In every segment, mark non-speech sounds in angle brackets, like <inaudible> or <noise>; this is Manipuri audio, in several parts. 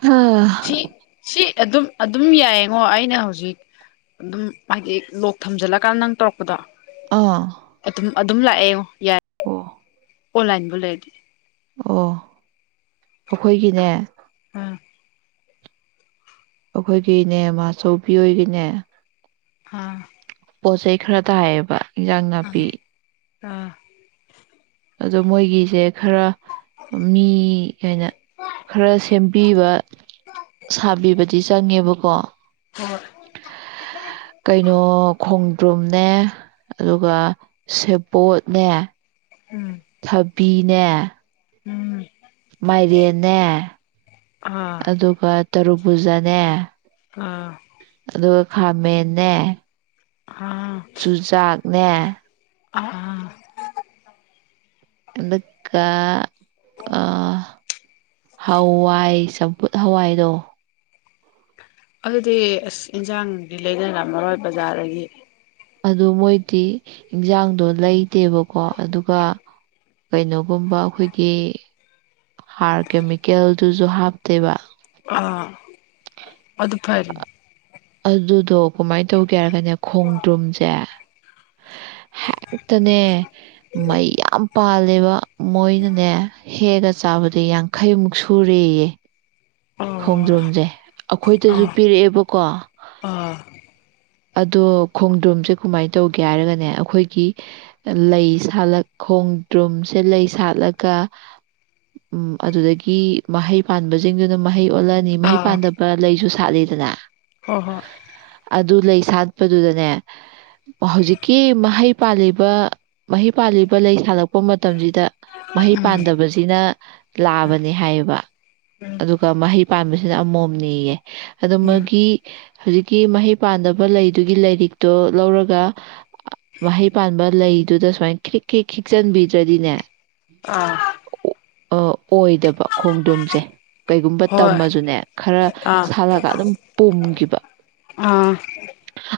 ꯍꯥ, ꯁꯤ ꯁꯤ ꯑꯗꯨ ꯑꯗꯨꯝ ꯑꯗꯨꯝ ꯌꯥꯏꯌꯦꯉꯣ ꯑꯩꯅ ꯍꯧꯖꯤꯛ ꯑꯗꯨꯝ ꯍꯥꯏꯗꯤ ꯂꯣꯛ ꯊꯝꯖꯜꯂꯀꯥꯟꯗ ꯅꯪ ꯇꯧꯔꯛꯄꯗꯣ ꯑꯥ ꯑꯗꯨꯝ ꯑꯗꯨꯝ ꯂꯥꯛꯑꯦ ꯌꯥ ꯑꯣ ꯑꯣꯟꯂꯥꯏꯟꯕꯨ ꯂꯩꯗꯤ ꯑꯣ ꯑꯩꯈꯣꯏꯒꯤꯅꯦ ꯑ ꯑꯩꯈꯣꯏꯒꯤꯅꯦ ꯃꯥꯆꯧꯕꯤ ꯑꯣꯏꯒꯤꯅꯦ ꯍꯥ ꯄꯣꯠꯆꯩ ꯈꯔ ꯇꯥꯏꯌꯦꯕ ꯏꯟꯖꯥꯡ ꯅꯥꯄꯤ ꯑꯥ ꯑꯗꯣ ꯃꯣꯏꯒꯤꯁꯦ ꯈꯔ ꯃꯤ ꯀꯅ ꯈꯔ ꯁꯦꯝꯕꯤꯕ ꯁꯥꯕꯤꯕꯗꯤ ꯆꯪꯉꯦꯕꯀꯣ ꯍꯣꯏ ꯀꯩꯅꯣ ꯈꯣꯡꯗ꯭ꯔꯨꯝꯅꯦ ꯑꯗꯨꯒ ꯁꯦꯕꯣꯠꯅꯦ ꯎꯝ ꯊꯕ ꯄꯕꯤꯅꯦ ꯎꯝ ꯃꯥꯏꯔꯦꯅꯦꯦ ꯑꯥ ꯑꯗꯨꯒ ꯇꯔꯨꯛ ꯄꯨꯨꯖꯅꯦ ꯑꯥ ꯈꯥꯃꯅꯦ ꯑꯥ ꯆꯨꯖꯥꯛꯅꯦ ꯑꯥ ꯑꯥ <unintelligible> ꯑꯥ ꯍꯋꯥꯏ ꯆꯝ ꯍꯋꯥꯏꯗꯣ ꯑꯗꯨꯗꯤ ꯑꯁ ꯏꯟꯁꯥꯡꯗꯤ ꯂꯩꯗꯅꯔꯝꯃꯔꯣꯏ ꯕꯖꯥꯔꯗꯒꯤ ꯑꯗꯨ ꯃꯣꯏꯗꯤ ꯏꯟꯁꯥꯡꯗꯣ ꯂꯩꯗꯦꯕꯀꯣ ꯑꯗꯨꯒ ꯀꯩꯅꯣꯒꯨꯝꯕ ꯑꯩꯈꯣꯏꯒꯤ ꯍꯥꯔ ꯀꯦꯃꯤꯀꯦꯜꯗꯨꯁꯨ ꯍꯥꯞꯇꯦꯕ ꯑꯥ ꯑꯗꯨ ꯐꯔꯤꯅꯤ ꯑꯗꯨꯗꯣ ꯀꯃꯥꯏꯅ ꯇꯧ ꯍꯥꯏꯔꯒꯅꯦ ꯈꯣꯡꯗ꯭ꯔꯨꯝꯁꯦ ꯍꯦꯛꯇꯅꯦ ꯃꯩꯌꯥꯝ ꯄꯥꯜ <unintelligible> ꯃꯣꯏꯅꯅꯦ ꯍꯦꯛꯑꯒ ꯆꯥꯕꯗ ꯌꯥꯡꯈꯩꯃꯨꯛ ꯁꯨꯔꯦꯌꯦ ꯑꯣ ꯈꯣꯡꯗꯔꯨꯝꯁꯦ ꯑꯩꯈꯣꯏꯗꯁꯨ ꯑꯥ ꯄꯤꯔꯛꯑꯦꯕꯀꯣ ꯑꯥ ꯑꯗꯣ ꯈꯣꯡꯗ꯭ꯔꯨꯝꯁꯦ ꯀꯃꯥꯏꯅ ꯇꯧꯒꯦ ꯍꯥꯏꯔꯒꯅꯦ ꯑꯩꯈꯣꯏꯒꯤ ꯂꯩ ꯁꯥꯠꯂ ꯈꯣꯡꯗ꯭ꯔꯨꯝꯁꯦ ꯂꯩ ꯁꯥꯠꯂꯒ ꯑꯗꯨꯗꯒꯤ ꯃꯍꯩ ꯄꯥꯟꯕꯁꯤꯡꯗꯨꯅ ꯃꯍꯩ ꯑꯣꯠꯂꯅꯤ ꯃꯍꯩ ꯑꯥ ꯄꯥꯟꯗꯕ ꯂꯩꯁꯨ <unintelligible> ꯂꯤꯗꯅ ꯍꯣꯏ ꯑꯗꯨ ꯂꯩ ꯁꯥꯠꯄꯗꯨꯗꯅꯦ ꯍꯧꯖꯤꯛꯀꯤ ꯃꯍꯩ ꯄꯥꯜꯂꯤꯕ ꯃꯍꯩ ꯄꯥꯜꯂꯤꯕ ꯂꯩ ꯁꯥꯠꯂꯛꯄ ꯃꯇꯝꯁꯤꯗ ꯍꯣꯏ ꯃꯍꯩ ꯎꯝ ꯄꯥꯟꯗꯕꯁꯤꯅ ꯂꯥꯕꯅꯦ ꯍꯥꯏꯌꯦꯕ ꯑꯗꯨꯒ ꯃꯍꯩ ꯄꯥꯟꯕꯁꯤꯅ ꯑꯃꯣꯝꯅꯤꯌꯦ ꯑꯗꯨ ꯎꯝ ꯃꯥꯒꯤ ꯍꯧꯖꯤꯛꯀꯤ ꯃꯍꯩ ꯄꯥꯟꯗꯕ ꯂꯩꯗꯨꯒꯤ ꯂꯥꯏꯔꯤꯛꯇꯣ ꯂꯧꯔꯒ ꯃꯍꯩ ꯄꯥꯟꯕ ꯂꯩꯗꯨꯗ ꯁꯨꯃꯥꯏꯅ ꯈꯤꯛ ꯈꯤ ꯈꯤꯛꯆꯟꯕꯤꯗ꯭ꯔꯗꯤꯅꯦ ꯑꯥ <unintelligible> ꯑꯣꯏꯗꯕ ꯈꯣꯡꯗꯣꯝꯁꯦ ꯀꯩꯒꯨꯝꯕ ꯍꯣꯏ ꯇꯝꯃꯁꯨꯅꯦ ꯈꯔ ꯑꯥ ꯁꯥꯠꯂꯒ ꯑꯗꯨꯝ ꯄꯣꯝꯈꯤꯕ ꯑꯥ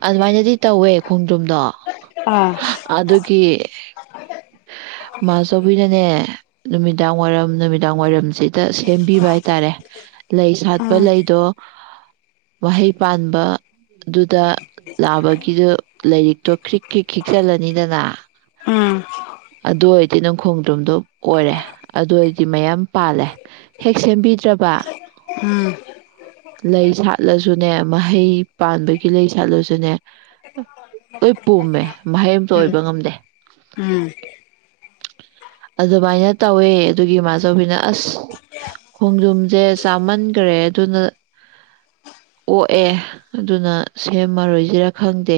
ꯑꯗꯨꯃꯥꯏꯅꯗꯤ ꯇꯧꯋꯦ ꯈꯣꯡꯗꯔꯨꯝꯗꯣ ꯑꯥ ꯑꯗꯨꯒꯤ ꯃꯥꯆꯧꯕꯤꯅꯅꯦ ꯅꯨꯃꯤꯗꯥꯡ ꯋꯥꯏꯔꯝ ꯅꯨꯃꯤꯗꯥꯡ ꯋꯥꯏꯔꯝꯁꯦ ꯁꯦꯝꯕꯤꯕ ꯍꯥꯏꯇꯥꯔꯦ ꯂꯩ ꯁꯥꯠꯄ ꯎꯝ ꯂꯩꯗꯣ ꯃꯍꯩ ꯄꯥꯟꯕ ꯑꯗꯨꯗ ꯂꯥꯕꯒꯤꯗꯨ ꯂꯩꯔꯤꯛ <unintelligible> ꯈꯤꯛ ꯈꯤꯛ ꯆꯜꯂꯅꯤꯗꯅ ꯎꯝ ꯑꯗꯨ ꯑꯣꯏꯔꯗꯤ ꯅꯪ ꯈꯣꯡ <unintelligible> ꯑꯣꯏꯔꯦ ꯑꯗꯨ ꯃꯌꯥꯝ ꯄꯥꯜꯂꯦ ꯍꯦꯛ ꯁꯦꯝꯕꯤ ꯠꯇ꯭ꯔꯕ ꯎꯝ ꯂꯩ ꯁꯥꯠꯂꯁꯨ <unintelligible> ꯑꯗꯨꯨꯅꯦ ꯃꯍꯩ ꯄꯥꯟꯕꯒꯤ ꯂꯩ ꯁꯥꯠꯂꯥꯁꯨꯅꯦ ꯂꯣꯏ ꯄꯨꯝꯃꯦ ꯃꯍꯩ ꯑꯝꯇ ꯑꯣꯏꯕ ꯎꯝ ꯉꯝꯗꯦ ꯎꯝ ꯑꯗꯨꯃꯥꯏꯅ ꯇꯧꯋꯦ ꯑꯗꯨꯒꯤ ꯏꯃꯥꯆꯧꯕꯤꯅ ꯑꯁ ꯈꯣꯡꯗꯔꯨꯝꯁꯦ ꯆꯥꯃꯟꯈ꯭ꯔꯦ ꯑꯗꯨꯅ ꯑꯣꯛꯑꯦ ꯑꯗꯨꯅ ꯁꯦꯝꯃꯔꯣꯏꯁꯤꯔꯥ ꯈꯪꯗꯦ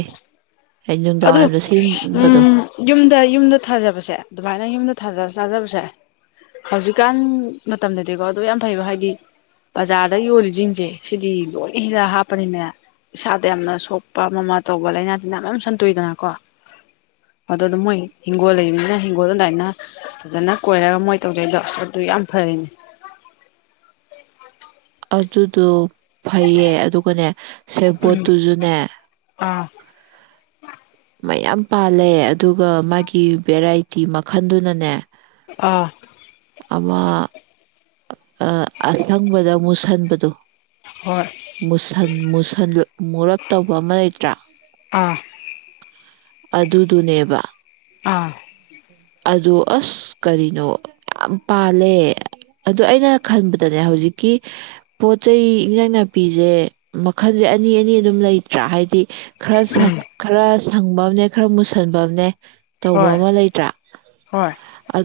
ꯑꯩ ꯑꯗꯨ ꯅꯨꯡꯗꯥꯡꯋꯥꯏꯔꯝꯗ ꯁꯦꯝꯕꯗꯣ ꯎꯝ ꯌꯨꯝꯗ ꯌꯨꯝꯗ ꯊꯥꯖꯕꯁꯦ ꯑꯗꯨꯃꯥꯏꯅ ꯌꯨꯝꯗ ꯊꯥꯖꯔꯒ ꯆꯥꯖꯥꯕꯁꯦ ꯍꯧꯖꯤꯛꯀꯥꯟ ꯃꯇꯝꯗꯗꯤꯀꯣ ꯑꯗꯨ ꯌꯥꯝ ꯐꯩꯑꯦꯕ ꯍꯥꯏꯗꯤ ꯕꯖꯥꯔꯗ ꯌꯣꯜꯂꯤꯁꯤꯡꯁꯦ ꯁꯤꯗꯤ ꯂꯣꯏꯅ ꯍꯤꯗꯤꯛ ꯍꯥꯞꯄꯅꯤꯅꯥ ꯏꯁꯥꯗ ꯌꯥꯝꯅ ꯁꯣꯛꯄ ꯑꯃꯃ ꯇꯧꯕ ꯂꯥꯏꯅꯥ ꯇꯤꯟꯅꯥ ꯃꯌꯥꯝ ꯁꯟꯇꯣꯏꯗꯅꯀꯣ ꯑꯗꯨꯅ ꯃꯣꯏ ꯍꯤꯡꯒꯣꯜ ꯂꯩꯕꯅꯤꯅ ꯍꯤꯡꯒꯣꯜꯗꯥ ꯑꯗꯨꯃꯥꯏꯅ ꯐꯖꯅ ꯀꯣꯏꯔꯒ ꯃꯣꯏ ꯇꯧꯖꯥꯔꯤꯗꯣ ꯑꯗꯨ ꯌꯥꯝ ꯐꯔꯅꯦ ꯑꯗꯨꯗꯣ ꯐꯩꯌꯦ ꯑꯗꯨꯒꯅꯦ ꯁꯦꯕꯣꯠꯇꯨꯁꯨꯅꯦ ꯑ <inaudible> ꯃꯌꯥꯝ ꯄꯥꯜꯂꯦ ꯑꯗꯨꯒ ꯃꯥꯒꯤ ꯕꯦꯔꯥꯏꯇꯤ ꯃꯈꯜꯗꯨꯅꯅꯦ ꯑꯥ ꯑꯃꯥ ꯑ ꯑꯁꯪꯕꯗ ꯃꯨꯁꯟ ꯕꯗꯨ ꯍꯣꯏ ꯃꯨꯁꯟ ꯃꯨꯁꯟ ꯃꯨꯔꯞ ꯇꯧꯕ ꯑꯃ ꯂꯩꯇ꯭ꯔꯥ ꯑꯥ ꯑꯗꯨꯗꯨꯅꯦꯕ ꯑꯥ ꯑꯗꯨ ꯑꯁ ꯀꯔꯤꯅꯣ ꯌꯥꯝ ꯄꯥꯜꯂꯦ ꯑꯗꯨ ꯑꯩꯅ ꯈꯟꯕꯗꯅꯦ ꯍꯧꯖꯤꯛꯀꯤ ꯄꯣꯠ ꯆꯩꯩ ꯏꯟꯖꯥꯡ ꯅꯥꯄꯤꯁꯦ ꯃꯈꯜꯁꯦ ꯑꯅꯤ ꯑꯅꯤ ꯑꯗꯨꯝ ꯂꯩꯇ꯭ꯔꯥ ꯍꯥꯏꯗꯤ ꯈꯔ ꯁꯪ ꯎꯝ ꯈꯔ ꯁꯪꯕ ꯑꯃꯅꯦ ꯈꯔ ꯃꯨꯁꯟꯕ ꯑꯃꯅꯦ ꯇꯧ ꯕ ꯍꯣꯏ ꯑꯃ ꯂꯩ ꯍꯣꯏ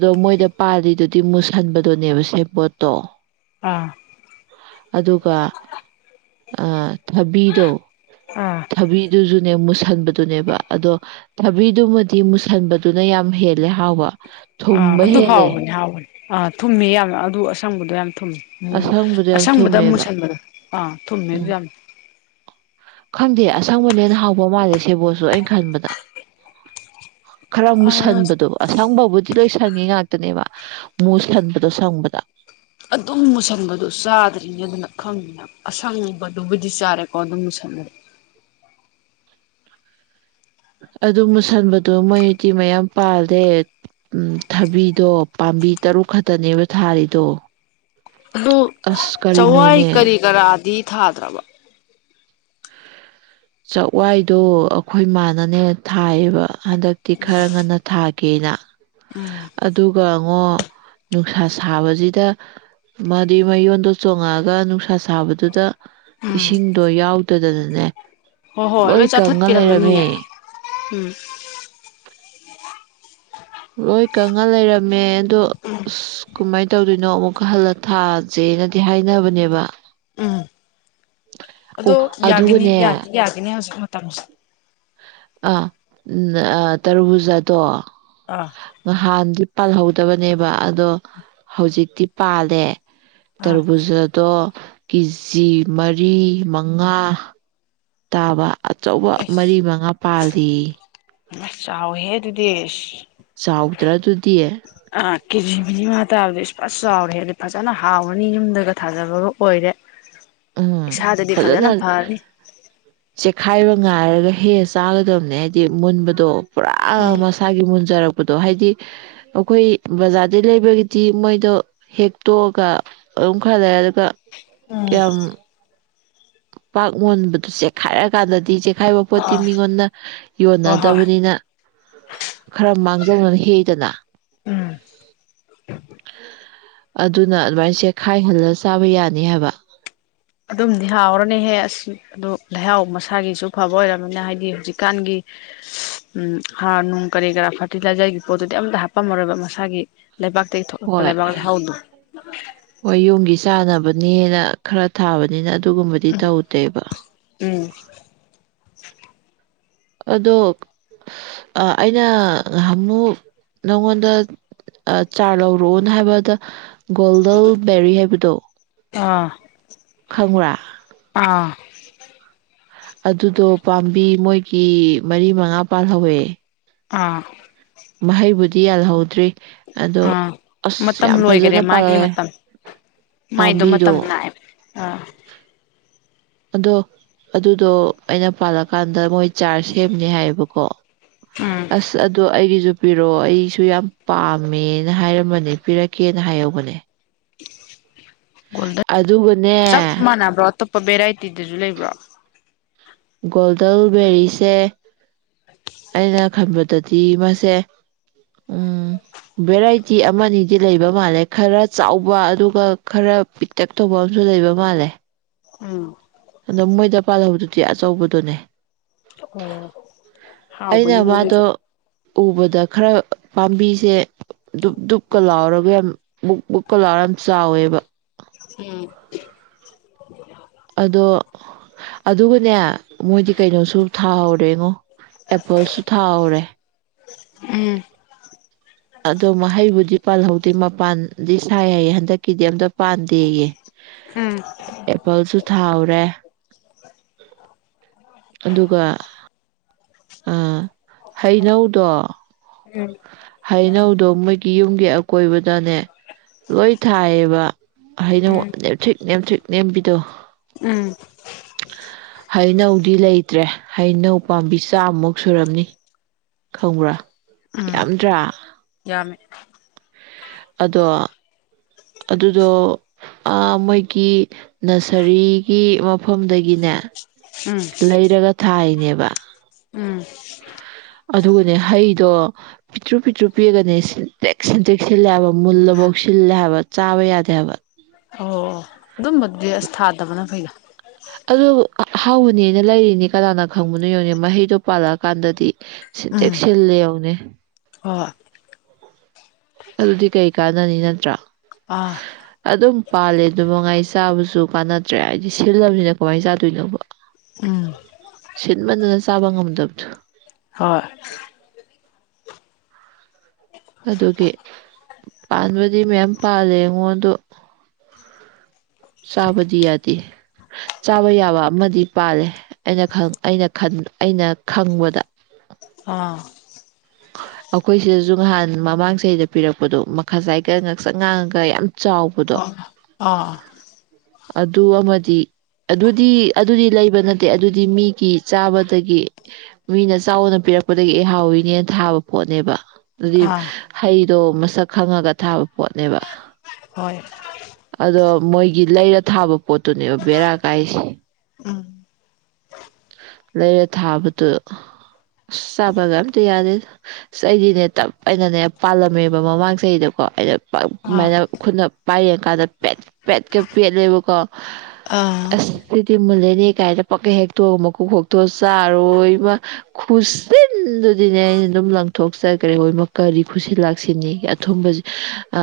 ꯑꯗꯣ ꯃꯣꯏꯗ ꯄꯥꯜꯂꯤꯗꯨꯗꯤ ꯃꯨꯁꯟꯕꯗꯨꯅꯦꯕ ꯁꯦꯕꯣꯠꯇꯣ ꯑꯥ ꯑꯗꯨꯒ ꯑꯥ ꯊꯕꯤꯗꯣ ꯑꯥ ꯊꯕꯤꯗꯨꯁꯨꯅꯦ ꯃꯨꯁꯟ ꯨꯃꯨꯁꯟꯕꯗꯨꯅꯦꯕ ꯑꯗꯣ ꯊꯕꯤꯗꯨꯃꯗꯤ ꯃꯨꯁꯟꯕꯗꯨꯅ ꯌꯥꯝ ꯍꯦꯜꯂꯦ ꯍꯥꯎꯕ ꯑꯥ ꯊꯨꯝꯕ ꯑꯗꯨ ꯍꯦꯜꯂꯦ ꯍꯥꯎꯕꯅꯤ ꯍꯥꯎꯕꯅꯤ ꯑꯥ ꯊꯨꯝꯃꯦ ꯌꯥꯝꯅ ꯑꯗꯨ ꯑꯁꯪꯕꯗꯣ ꯌꯥꯝꯅ ꯊꯨꯝꯃꯦ ꯑꯁꯪꯕꯗꯣ ꯌꯥꯝ ꯑꯁꯪꯕꯗ ꯊꯨꯝꯃꯦꯕ ꯃꯨꯁꯟꯕꯗ ꯑꯥ ꯊꯨꯝꯃꯦ ꯑꯗꯨ ꯎꯝ ꯌꯥꯝ ꯈꯪꯗꯦ ꯑꯁꯪꯕꯅ ꯍꯦꯟꯅ ꯍꯥꯎꯕ ꯃꯥꯜꯂꯦ ꯁꯦꯕꯣꯠꯁꯨ ꯑꯩꯅ ꯈꯟꯕꯗ ꯈꯔ ꯑꯁ ꯃꯨꯁꯟꯕꯗꯣ ꯑꯁꯡꯕꯕꯨꯗꯤ ꯂꯣꯏ ꯁꯪꯉꯤ ꯉꯥꯛꯇꯅꯦꯕ ꯃꯨꯁꯟꯕꯗꯣ ꯁꯪꯕꯗ ꯑꯗꯨꯝ ꯃꯨꯁꯟꯕꯗꯨ ꯆꯥꯗ꯭ꯔꯤꯅꯦ ꯑꯗꯨꯅ ꯈꯪꯉꯤꯅ ꯑꯁꯪꯕꯗꯨꯕꯨꯗꯤ ꯆꯥꯔꯦꯀꯣ ꯑꯗꯨꯝ ꯃꯨꯁꯟꯕꯗꯣ ꯑꯗꯨ ꯃꯨꯁꯟꯕꯗꯣ ꯃꯣꯏꯇꯤ ꯃꯌꯥꯝ ꯄꯥꯜꯂꯦ ꯊꯕꯤꯗꯣ ꯄꯥꯝꯕꯤ ꯇꯔꯨꯛ ꯈꯛꯇꯅꯦꯕ ꯊꯥꯔꯤꯗꯣ ꯑꯁ ꯆꯧꯋꯥꯏ ꯀꯔꯤꯅꯣꯅꯦ ꯀꯔꯤ ꯀꯔꯥꯗꯤ ꯊꯥꯗꯔ꯭ꯕꯣ ꯆꯥꯛꯋꯥꯏꯗꯣ ꯑꯩꯈꯣꯏꯃꯥꯅꯅꯦ ꯊꯥꯏꯌꯦꯕ ꯍꯟꯗꯛꯇꯤ ꯈꯔ ꯉꯟꯅ ꯊꯥ ꯎꯝ <unintelligible> ꯑꯗꯨꯒꯉꯣ ꯅꯨꯡꯁꯥ ꯁꯥꯕꯁꯤꯗ ꯃꯥꯗꯤ ꯃꯌꯣꯟꯗꯣ ꯆꯣꯡꯉꯛꯑꯒ ꯅꯨꯡꯁꯥ ꯊꯥꯕꯗꯨꯗ ꯎꯝ ꯏꯁꯤꯡꯗꯣ ꯌꯥꯎ ꯑꯗꯨꯗꯨꯅꯅꯦ ꯍꯣꯏ ꯍꯣꯏ ꯂꯣꯏ ꯀꯪꯉ ꯂꯩꯔꯝꯃꯦ ꯆꯥꯊꯠꯄꯤꯔꯝꯃꯅꯤꯌꯦ ꯎꯝ <unintelligible> ꯂꯣꯏ ꯀꯪꯉ ꯂꯩꯔꯝꯃꯦ ꯗꯣ ꯀꯃꯥꯏ ꯇꯧꯗꯣꯏꯅꯣ ꯑꯃꯨꯛꯀ ꯍꯜꯂ ꯊꯥꯥꯁꯦꯅꯗꯤ ꯍꯥꯏꯅꯕꯅꯦꯕ ꯎꯝ ꯑꯣ ꯑꯗꯣ ꯌꯥꯒꯤꯅꯤ ꯑꯗꯨꯒꯅꯦ ꯌꯥꯗꯤ ꯌꯥꯒꯤꯅꯤ ꯍꯧꯖꯤꯛ ꯇꯝꯁꯤ ꯑ ꯇꯔꯨꯕꯨꯖꯥꯗꯣ ꯑꯥ ꯉꯍꯥꯟ ꯄꯥꯜꯍꯧꯗꯕꯅꯦꯕ ꯑꯗꯣ ꯍꯧꯖꯤꯛꯇꯤ ꯄꯥꯜꯂꯦ ꯑꯥ ꯇꯔꯕꯨꯖꯥꯗꯣ ꯀꯦ ꯖꯤ ꯃꯔꯤ ꯃꯉꯥ ꯇꯥꯕ ꯑꯆꯧꯕ ꯃꯔꯤ ꯃꯉꯥ ꯄꯥꯜꯂꯤ ꯑꯁ ꯆꯥꯎꯋꯤꯍꯦ ꯑꯗꯨꯗꯤ ꯆꯥꯎꯗꯔꯗꯨꯗꯤ ꯑꯥ ꯀꯦꯖꯤ ꯃꯔꯤ ꯃꯉꯥ ꯇꯥꯕꯗ ꯏꯁ ꯐꯖꯅ ꯆꯥꯎꯔꯦ ꯍꯥꯏꯗꯤ ꯐꯖꯅ ꯍꯥꯎꯔꯅꯤ ꯌꯨꯝꯗꯒ ꯊꯥꯖꯕꯒ ꯑꯣꯏꯔꯦ ꯏꯁꯥꯗꯗꯤ ꯐꯖꯅ ꯐꯔꯅꯤ ꯆꯦꯛꯈꯥꯏꯕ ꯉꯥꯏꯔꯒ ꯍꯦꯛꯑ ꯆꯥꯒꯗꯕꯅꯦ ꯍꯥꯏꯗꯤ ꯃꯨꯟꯕꯗꯣ ꯄꯨꯔꯥ ꯎꯝ ꯃꯁꯥꯒꯤ ꯃꯨꯟꯖꯔꯛ ꯄꯗꯣ ꯍꯥꯏꯗꯤ ꯑꯩꯈꯣꯏ ꯕꯖꯥꯔꯗꯩ ꯂꯩꯕꯒꯤꯗꯤ ꯃꯣꯏꯗꯣ ꯍꯦꯛꯇꯣꯛꯑꯒ ꯑꯗꯨꯝ ꯈꯔ ꯂꯩꯔꯒ ꯎꯝ ꯌꯥꯝ ꯄꯥꯛ ꯃꯨꯟꯕꯗꯨ ꯆꯦꯛꯈꯥꯏꯔꯀꯥꯟꯗꯗꯤ ꯍꯥꯏꯕ ꯄꯣꯠꯇꯤ ꯑꯥ ꯃꯤꯉꯣꯟꯗ ꯍꯣꯏ ꯍꯣꯏ ꯌꯣꯟꯅꯗꯕꯅꯤꯅ ꯈꯔ ꯃꯥꯡꯖꯧꯅꯅ ꯍꯦꯛꯏꯗꯅ ꯎꯝ ꯑꯗꯨꯅ ꯑꯗꯨꯃꯥꯏ ꯆꯦꯈꯥꯏ ꯍꯨꯜꯂꯒ ꯆꯥꯕ ꯌꯥꯅꯤ ꯍꯥꯏꯕ ꯑꯗꯨꯝꯗꯤ ꯍꯥꯎꯔꯅꯤꯍꯦ ꯑꯁ ꯑꯗꯨ ꯂꯩꯍꯥꯎ ꯃꯁꯥꯒꯤꯁꯨ ꯐꯕ ꯑꯣꯏꯔꯕꯝꯃꯤꯅꯤꯅ ꯍꯥꯏꯗꯤ ꯍꯧꯖꯤꯛꯀꯥꯟꯒꯤ ꯎ ꯍꯥꯔ ꯅꯨꯡ ꯀꯔꯤ ꯀꯔꯥ ꯐꯔꯇꯤꯂꯥꯏꯖꯔꯒꯤ ꯄꯣꯠꯇꯨꯗꯤ ꯑꯝꯇ ꯍꯥꯞꯄꯝꯃꯔꯣꯏꯕ ꯃꯁꯥꯒꯤ ꯂꯩꯕꯥꯛ ꯇꯗꯒꯤ ꯊꯣꯛꯂꯛꯄꯥ ꯍꯣꯏ ꯂꯩꯕꯗ ꯍꯥꯎꯗꯨ ꯍꯣꯏ ꯌꯨꯝꯒꯤ ꯆꯥꯅꯕꯅꯦꯅ ꯈꯔ ꯊꯥꯕꯅꯤꯅ ꯑꯗꯨ ꯑꯗꯨꯒꯨꯝꯕꯗꯤ ꯇꯧꯎꯗꯦꯕ ꯎꯝ ꯑꯗꯣ ꯑꯩꯅ ꯉꯍꯥꯃꯨꯛ ꯅꯪꯉꯣꯟꯗ ꯆꯥꯔ ꯂꯧꯔꯛꯑꯣꯅ ꯍꯥꯏꯕꯗ ꯒꯣꯜꯗꯜ ꯕꯦꯔꯤ ꯍꯥꯏꯕꯗꯣ ꯑꯥ ꯈꯪꯕ꯭ꯔꯥ ꯑꯥ ꯑꯗꯨꯗꯣ ꯄꯥꯝꯕꯤ ꯃꯣꯏꯒꯤ ꯃꯔꯤ ꯃꯉꯥ ꯄꯥꯜꯍꯧꯋꯦ ꯑꯥ ꯃꯍꯩꯕꯨꯗꯤ ꯌꯥꯜꯍꯧꯗ꯭ꯔꯤ ꯑꯗꯣ ꯑꯥ ꯑꯁ ꯃꯇꯝ ꯌꯥꯝ ꯂꯣꯏꯈꯔꯦ ꯐꯖꯅ ꯃꯥꯒꯤ ꯄꯥꯜꯍꯧꯋꯦ ꯃꯇꯝ ꯃꯥꯏꯗꯣ ꯄꯥꯝꯕꯤꯗꯣ ꯃꯇꯝ ꯅꯥꯑꯦꯕ ꯑꯥ ꯑꯗꯣ ꯑꯗꯨꯗꯣ ꯑꯩꯅ ꯄꯥꯜꯂꯀꯥꯟꯗ ꯃꯣꯏ ꯆꯥꯔꯖ ꯁꯦꯝꯅꯤ ꯍꯥꯏꯌꯦꯕꯀꯣ ꯎꯝ ꯑꯁ ꯑꯗꯣ ꯑꯩꯒꯤꯁꯨ ꯄꯤꯔꯛꯑꯣ ꯑꯩꯁꯨ ꯌꯥꯝ ꯄꯥꯝꯃꯦꯅ ꯍꯥꯏꯔꯝꯕꯅꯦ ꯄꯤꯔꯛꯀꯦꯅ ꯍꯥꯏꯍꯧꯕꯅꯦ <unintelligible> ꯑꯗꯨꯒꯅꯦ ꯦ <unintelligible> ꯇꯤꯠꯇꯁꯨ ꯂꯩꯕ꯭ꯔꯥ ꯒꯣꯜꯗꯦꯜꯕꯦꯔꯤꯁꯦ ꯑꯩꯩꯅ ꯈꯟꯝꯕꯗ ꯑꯗꯨꯗꯤ ꯃꯥꯁꯦ ꯎ ꯚꯦꯔꯥꯏꯇꯤ ꯑꯃꯅꯤꯗꯤ ꯂꯩꯕ ꯃꯥꯜꯂꯦ ꯈꯔ ꯆꯥꯎꯕ ꯑꯗꯨꯒ ꯈꯔ ꯄꯤꯛꯇꯛ ꯇꯧꯕ ꯑꯃꯁꯨ ꯂꯩꯕ ꯃꯥꯜꯂꯦ ꯎ ꯤ ꯑꯆꯧꯕꯗꯨꯅꯦ ꯑꯣ ꯑꯩꯅ ꯍꯥꯎꯕꯅꯤꯅꯦꯁꯨ ꯃꯥꯗꯣ ꯎꯕꯗ ꯈꯔ ꯄꯥꯝꯕꯤꯁꯦ ꯗꯨꯨꯞ ꯗꯨꯨꯞꯀ ꯂꯥꯎꯔꯒ ꯌꯥꯝ ꯕꯨꯛ ꯕꯨꯛꯀ ꯂ ꯌꯥꯝ ꯆꯥꯎꯋꯦꯕ ꯎꯝ ꯑꯗꯣ ꯑꯗꯨꯒꯅꯦ ꯃꯣꯏꯗꯤ ꯀꯩꯅꯣꯁꯨ ꯊꯥꯍꯧꯔꯦꯉꯣ ꯑꯦꯄꯜꯁꯨ ꯊꯥꯍꯧꯔꯦ ꯎꯝ ꯃ ꯄꯜ ꯍꯧꯥꯎꯗꯤꯤ ꯃꯄꯥꯟꯗꯤ ꯁꯥꯏ ꯍꯥꯏꯌꯦ ꯍꯟꯗꯛꯀꯤꯗꯤ ꯑꯝꯇ ꯄꯥꯟꯗꯦꯌꯦ ꯑꯦꯄꯜꯁꯨ ꯊꯥꯎꯔꯦ ꯑꯗꯨꯒ ꯍꯩꯅꯧꯗꯣ ꯎꯝ ꯍꯩꯅꯧꯗꯣ ꯃꯣꯏꯒꯤ ꯌꯨꯝꯒꯤ ꯑꯀꯣꯏꯕꯗꯅꯦ ꯂꯣꯏ ꯊꯥꯏꯌꯦꯕ ꯍꯥꯏꯅ ꯎꯝ ꯅꯦꯝ ꯅꯦꯝ ꯅꯦꯝꯦꯝꯕꯤꯗꯣ ꯎꯝ ꯍꯩꯅꯧꯗꯤ ꯂꯩꯇ꯭ꯔꯦ ꯍꯩꯅꯧ ꯄꯥꯝꯕꯤ ꯆꯥꯝꯃꯨꯛ ꯁꯨꯔꯝꯅꯤ ꯈꯪꯕ꯭ꯔꯥ ꯎꯝ ꯌꯥꯝꯗ꯭ꯔꯥ ꯌꯥꯝꯃꯦ ꯑꯗꯣ ꯑꯗꯨꯗꯣ ꯃꯣꯏꯒꯤ ꯅꯁꯔꯤꯒꯤ ꯃꯐꯝꯗꯒꯤꯅꯦ ꯎꯝ ꯂꯩꯔꯒ ꯊꯥꯏꯅꯦꯕ ꯎꯝ ꯑꯗꯨꯒꯅꯦ ꯍꯩꯗꯣ ꯄꯤꯠꯇ꯭ꯔꯨ ꯄꯤꯠꯇ꯭ꯔꯨ ꯄꯤꯒꯅꯦ ꯁꯤꯟꯇꯦꯛ ꯁꯤꯟꯇ꯭ꯔꯦꯛ ꯁꯤꯜꯂꯦ ꯍꯥꯏꯕ ꯃꯨꯜꯂꯐꯧ ꯁꯤꯜꯂꯦ ꯍꯥꯏꯕ ꯆꯥꯕ ꯌꯥꯗꯦ ꯍꯥꯏꯕ ꯑꯗꯨꯝꯕꯗꯤ ꯑꯁ ꯊꯥꯗꯕꯅ ꯐꯩꯒ ꯑꯗꯨꯗ ꯍꯥꯎꯕꯅꯦꯅ ꯂꯩꯔꯤꯅꯤ ꯀꯅꯥꯅ ꯈꯪꯕꯅꯣ ꯌꯦꯧꯅꯤ ꯃꯍꯩꯗꯣ ꯄꯥꯜꯂꯛꯑꯀꯥꯟꯗꯗꯤ ꯎꯝ ꯇꯦꯛꯁꯤꯜꯂꯦ ꯌꯦꯧꯅꯦ ꯍꯣꯏ ꯑꯗꯨꯗꯤ ꯀꯩ ꯀꯥꯟꯅꯅꯤ ꯅꯠꯇ꯭ꯔꯥ ꯑꯥ ꯑꯗꯨꯝ ꯄꯥꯜꯂꯦ ꯑꯗꯨ ꯃꯉꯥꯏ ꯆꯥꯕꯁꯨ ꯀꯥꯟꯅꯗ꯭ꯔꯦ ꯍꯥꯏꯗꯤ ꯁꯤꯜꯂꯕꯅꯤꯅ ꯀꯃꯥꯏꯅ ꯆꯥꯗꯣꯏꯅꯣꯕ ꯎꯝ ꯁꯤꯟꯕꯗꯨꯅ ꯆꯥꯕ ꯉꯝꯗꯕꯗꯣ ꯍꯣꯏ ꯑꯗꯨꯒꯤ ꯄꯥꯟꯕꯗꯤ ꯃꯌꯥꯝ ꯄꯥꯜꯂꯦ ꯑꯩꯉꯣꯟꯗ ꯆꯥꯕꯗꯤ ꯌꯥꯗꯦ ꯆꯥꯕ ꯌꯥꯕ ꯑꯃꯗꯤ ꯄꯥꯜꯂꯦ ꯑꯩꯅ ꯑꯩꯅ ꯑꯩꯅ ꯈꯪꯕꯗ ꯑꯥ ꯑꯩꯈꯣꯏ ꯁꯤꯗꯁꯨ ꯉꯍꯥꯟ ꯃꯃꯥꯡ ꯆꯍꯤꯗ ꯄꯤꯔꯛꯄꯗꯣ ꯃꯈꯥ ꯆꯥꯏꯀ ꯉꯥꯛꯆꯪ ꯉꯥꯡꯉꯒ ꯌꯥꯝ ꯆꯥꯎꯕꯗꯣ ꯍꯣꯏ ꯑꯥ ꯑꯗꯨ ꯑꯃꯗꯤ ꯑꯗꯨꯗꯤ ꯑꯗꯨꯗꯤ ꯂꯩꯕ ꯅꯠꯇꯦ ꯑꯗꯨꯗꯤ ꯃꯤꯒꯤ ꯆꯥꯕꯗꯒꯤ ꯃꯤꯅ ꯆꯥꯎꯅ ꯄꯤꯔꯛꯄꯗꯒꯤ ꯑꯩ ꯍꯥꯎꯋꯤꯅꯦ ꯊꯥꯕ ꯄꯣꯠꯅꯦꯕ ꯑꯗꯨꯗꯤ ꯑꯥ ꯍꯩꯗꯣ ꯃꯁꯛ ꯈꯪꯉꯒ ꯊꯥꯕ ꯄꯣꯠꯅꯦꯕ ꯍꯣꯏ ꯑꯗꯣ ꯃꯣꯏꯒꯤ ꯂꯩꯔ ꯊꯥꯕ ꯄꯣꯠꯇꯨꯅꯦꯕ ꯕꯦꯔꯥ ꯀꯥꯏꯁꯦ ꯎꯝ ꯂꯩꯔ ꯊꯥꯕꯗꯨ ꯑꯁ ꯆꯥꯕꯒ ꯑꯝꯇ ꯌꯥꯗꯦ ꯑꯁ ꯆꯩꯗꯤꯅꯦ ꯇꯞ ꯑꯩꯅꯅꯦ ꯄꯥꯜꯂꯝꯃꯦꯕ ꯃꯃꯥꯡ ꯆꯍꯤꯗꯀꯣ ꯑꯩꯅ ꯄꯛ ꯑꯥ ꯑꯗꯨꯃꯥꯏꯅ ꯈꯨꯠꯅ ꯄꯥꯏꯔꯡꯀꯥꯟꯗ ꯄꯦꯠ ꯄꯦꯠꯀ ꯄꯦꯠꯂꯦꯕꯀꯣ ꯑꯥ ꯑꯁꯗꯤ ꯃꯨꯜꯂꯦꯅꯦ ꯀꯥꯏꯅ ꯄꯛꯀ ꯍꯦꯛꯇ ꯍꯇꯣꯛ ꯃꯀꯣꯛ ꯈꯣꯛꯇꯣꯛ ꯆꯥꯔꯣꯏꯕ ꯈꯨꯁꯤꯟꯗꯨꯗꯤꯅꯦ ꯑꯩꯅ ꯑꯗꯨꯝ ꯂꯪꯊꯣꯛꯆꯈ꯭ꯔꯦ ꯍꯣꯏ ꯀꯗꯤ ꯈꯨꯁꯤꯟ ꯂꯥꯛꯁꯤꯅꯤ ꯑꯊꯨꯝꯕ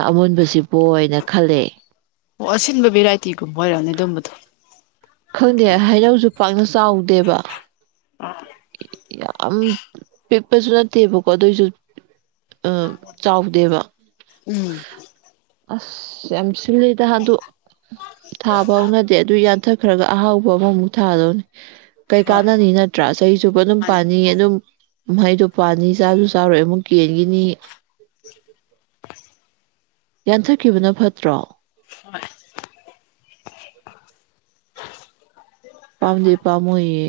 ꯑꯃꯨꯣꯟꯕꯁꯤꯕꯅ ꯈꯜꯂꯦ ꯑꯣ ꯑꯁꯤꯟꯕ ꯚꯦꯔꯥꯏꯇꯤꯒꯨꯝꯕ ꯑꯣꯏꯔꯛꯅꯤ ꯑꯗꯨꯝꯕꯗꯣ ꯈꯪꯗꯦ ꯍꯩꯩꯅꯧꯁꯨ ꯄꯥꯛꯅ ꯆꯥꯎꯗꯦꯕ ꯌꯥꯝ ꯄꯤꯛꯄꯁꯨ ꯅꯠꯇꯦꯕꯀꯣ ꯑꯗꯨꯏꯁꯨ ꯑ ꯆꯥꯎꯗꯦꯕ ꯎꯝ ꯑꯁ ꯌꯥꯝ ꯁꯤꯜꯂꯤꯗꯍꯥꯟꯗꯣ ꯊꯥꯕ ꯍꯧꯅꯗꯦ ꯑꯗꯨ ꯃꯠꯊꯈ꯭ꯔꯒ ꯑꯍꯥꯎꯕ ꯑꯃꯃꯨꯛ ꯊꯥꯗꯧꯅꯤ ꯀꯩ ꯍꯣꯏ ꯀꯥꯟꯅꯅꯤ ꯅꯠꯇ꯭ꯔꯥ ꯆꯍꯤ ꯆꯨꯞꯄ ꯑꯗꯨꯝ ꯃꯥꯅꯦ ꯄꯥꯅꯤ ꯑꯗꯨꯝ ꯃꯍꯩꯗꯣ ꯄꯥꯅꯤ ꯆꯥꯁꯨ ꯆꯥꯔꯣꯏ ꯑꯃꯨꯛ ꯀꯦꯟꯈꯤꯅꯤ ꯌꯥꯟꯊꯈꯤꯕꯅ ꯐꯠꯇ꯭ꯔꯣ ꯄꯥꯝꯂꯤ ꯄꯥꯝꯏꯌꯦ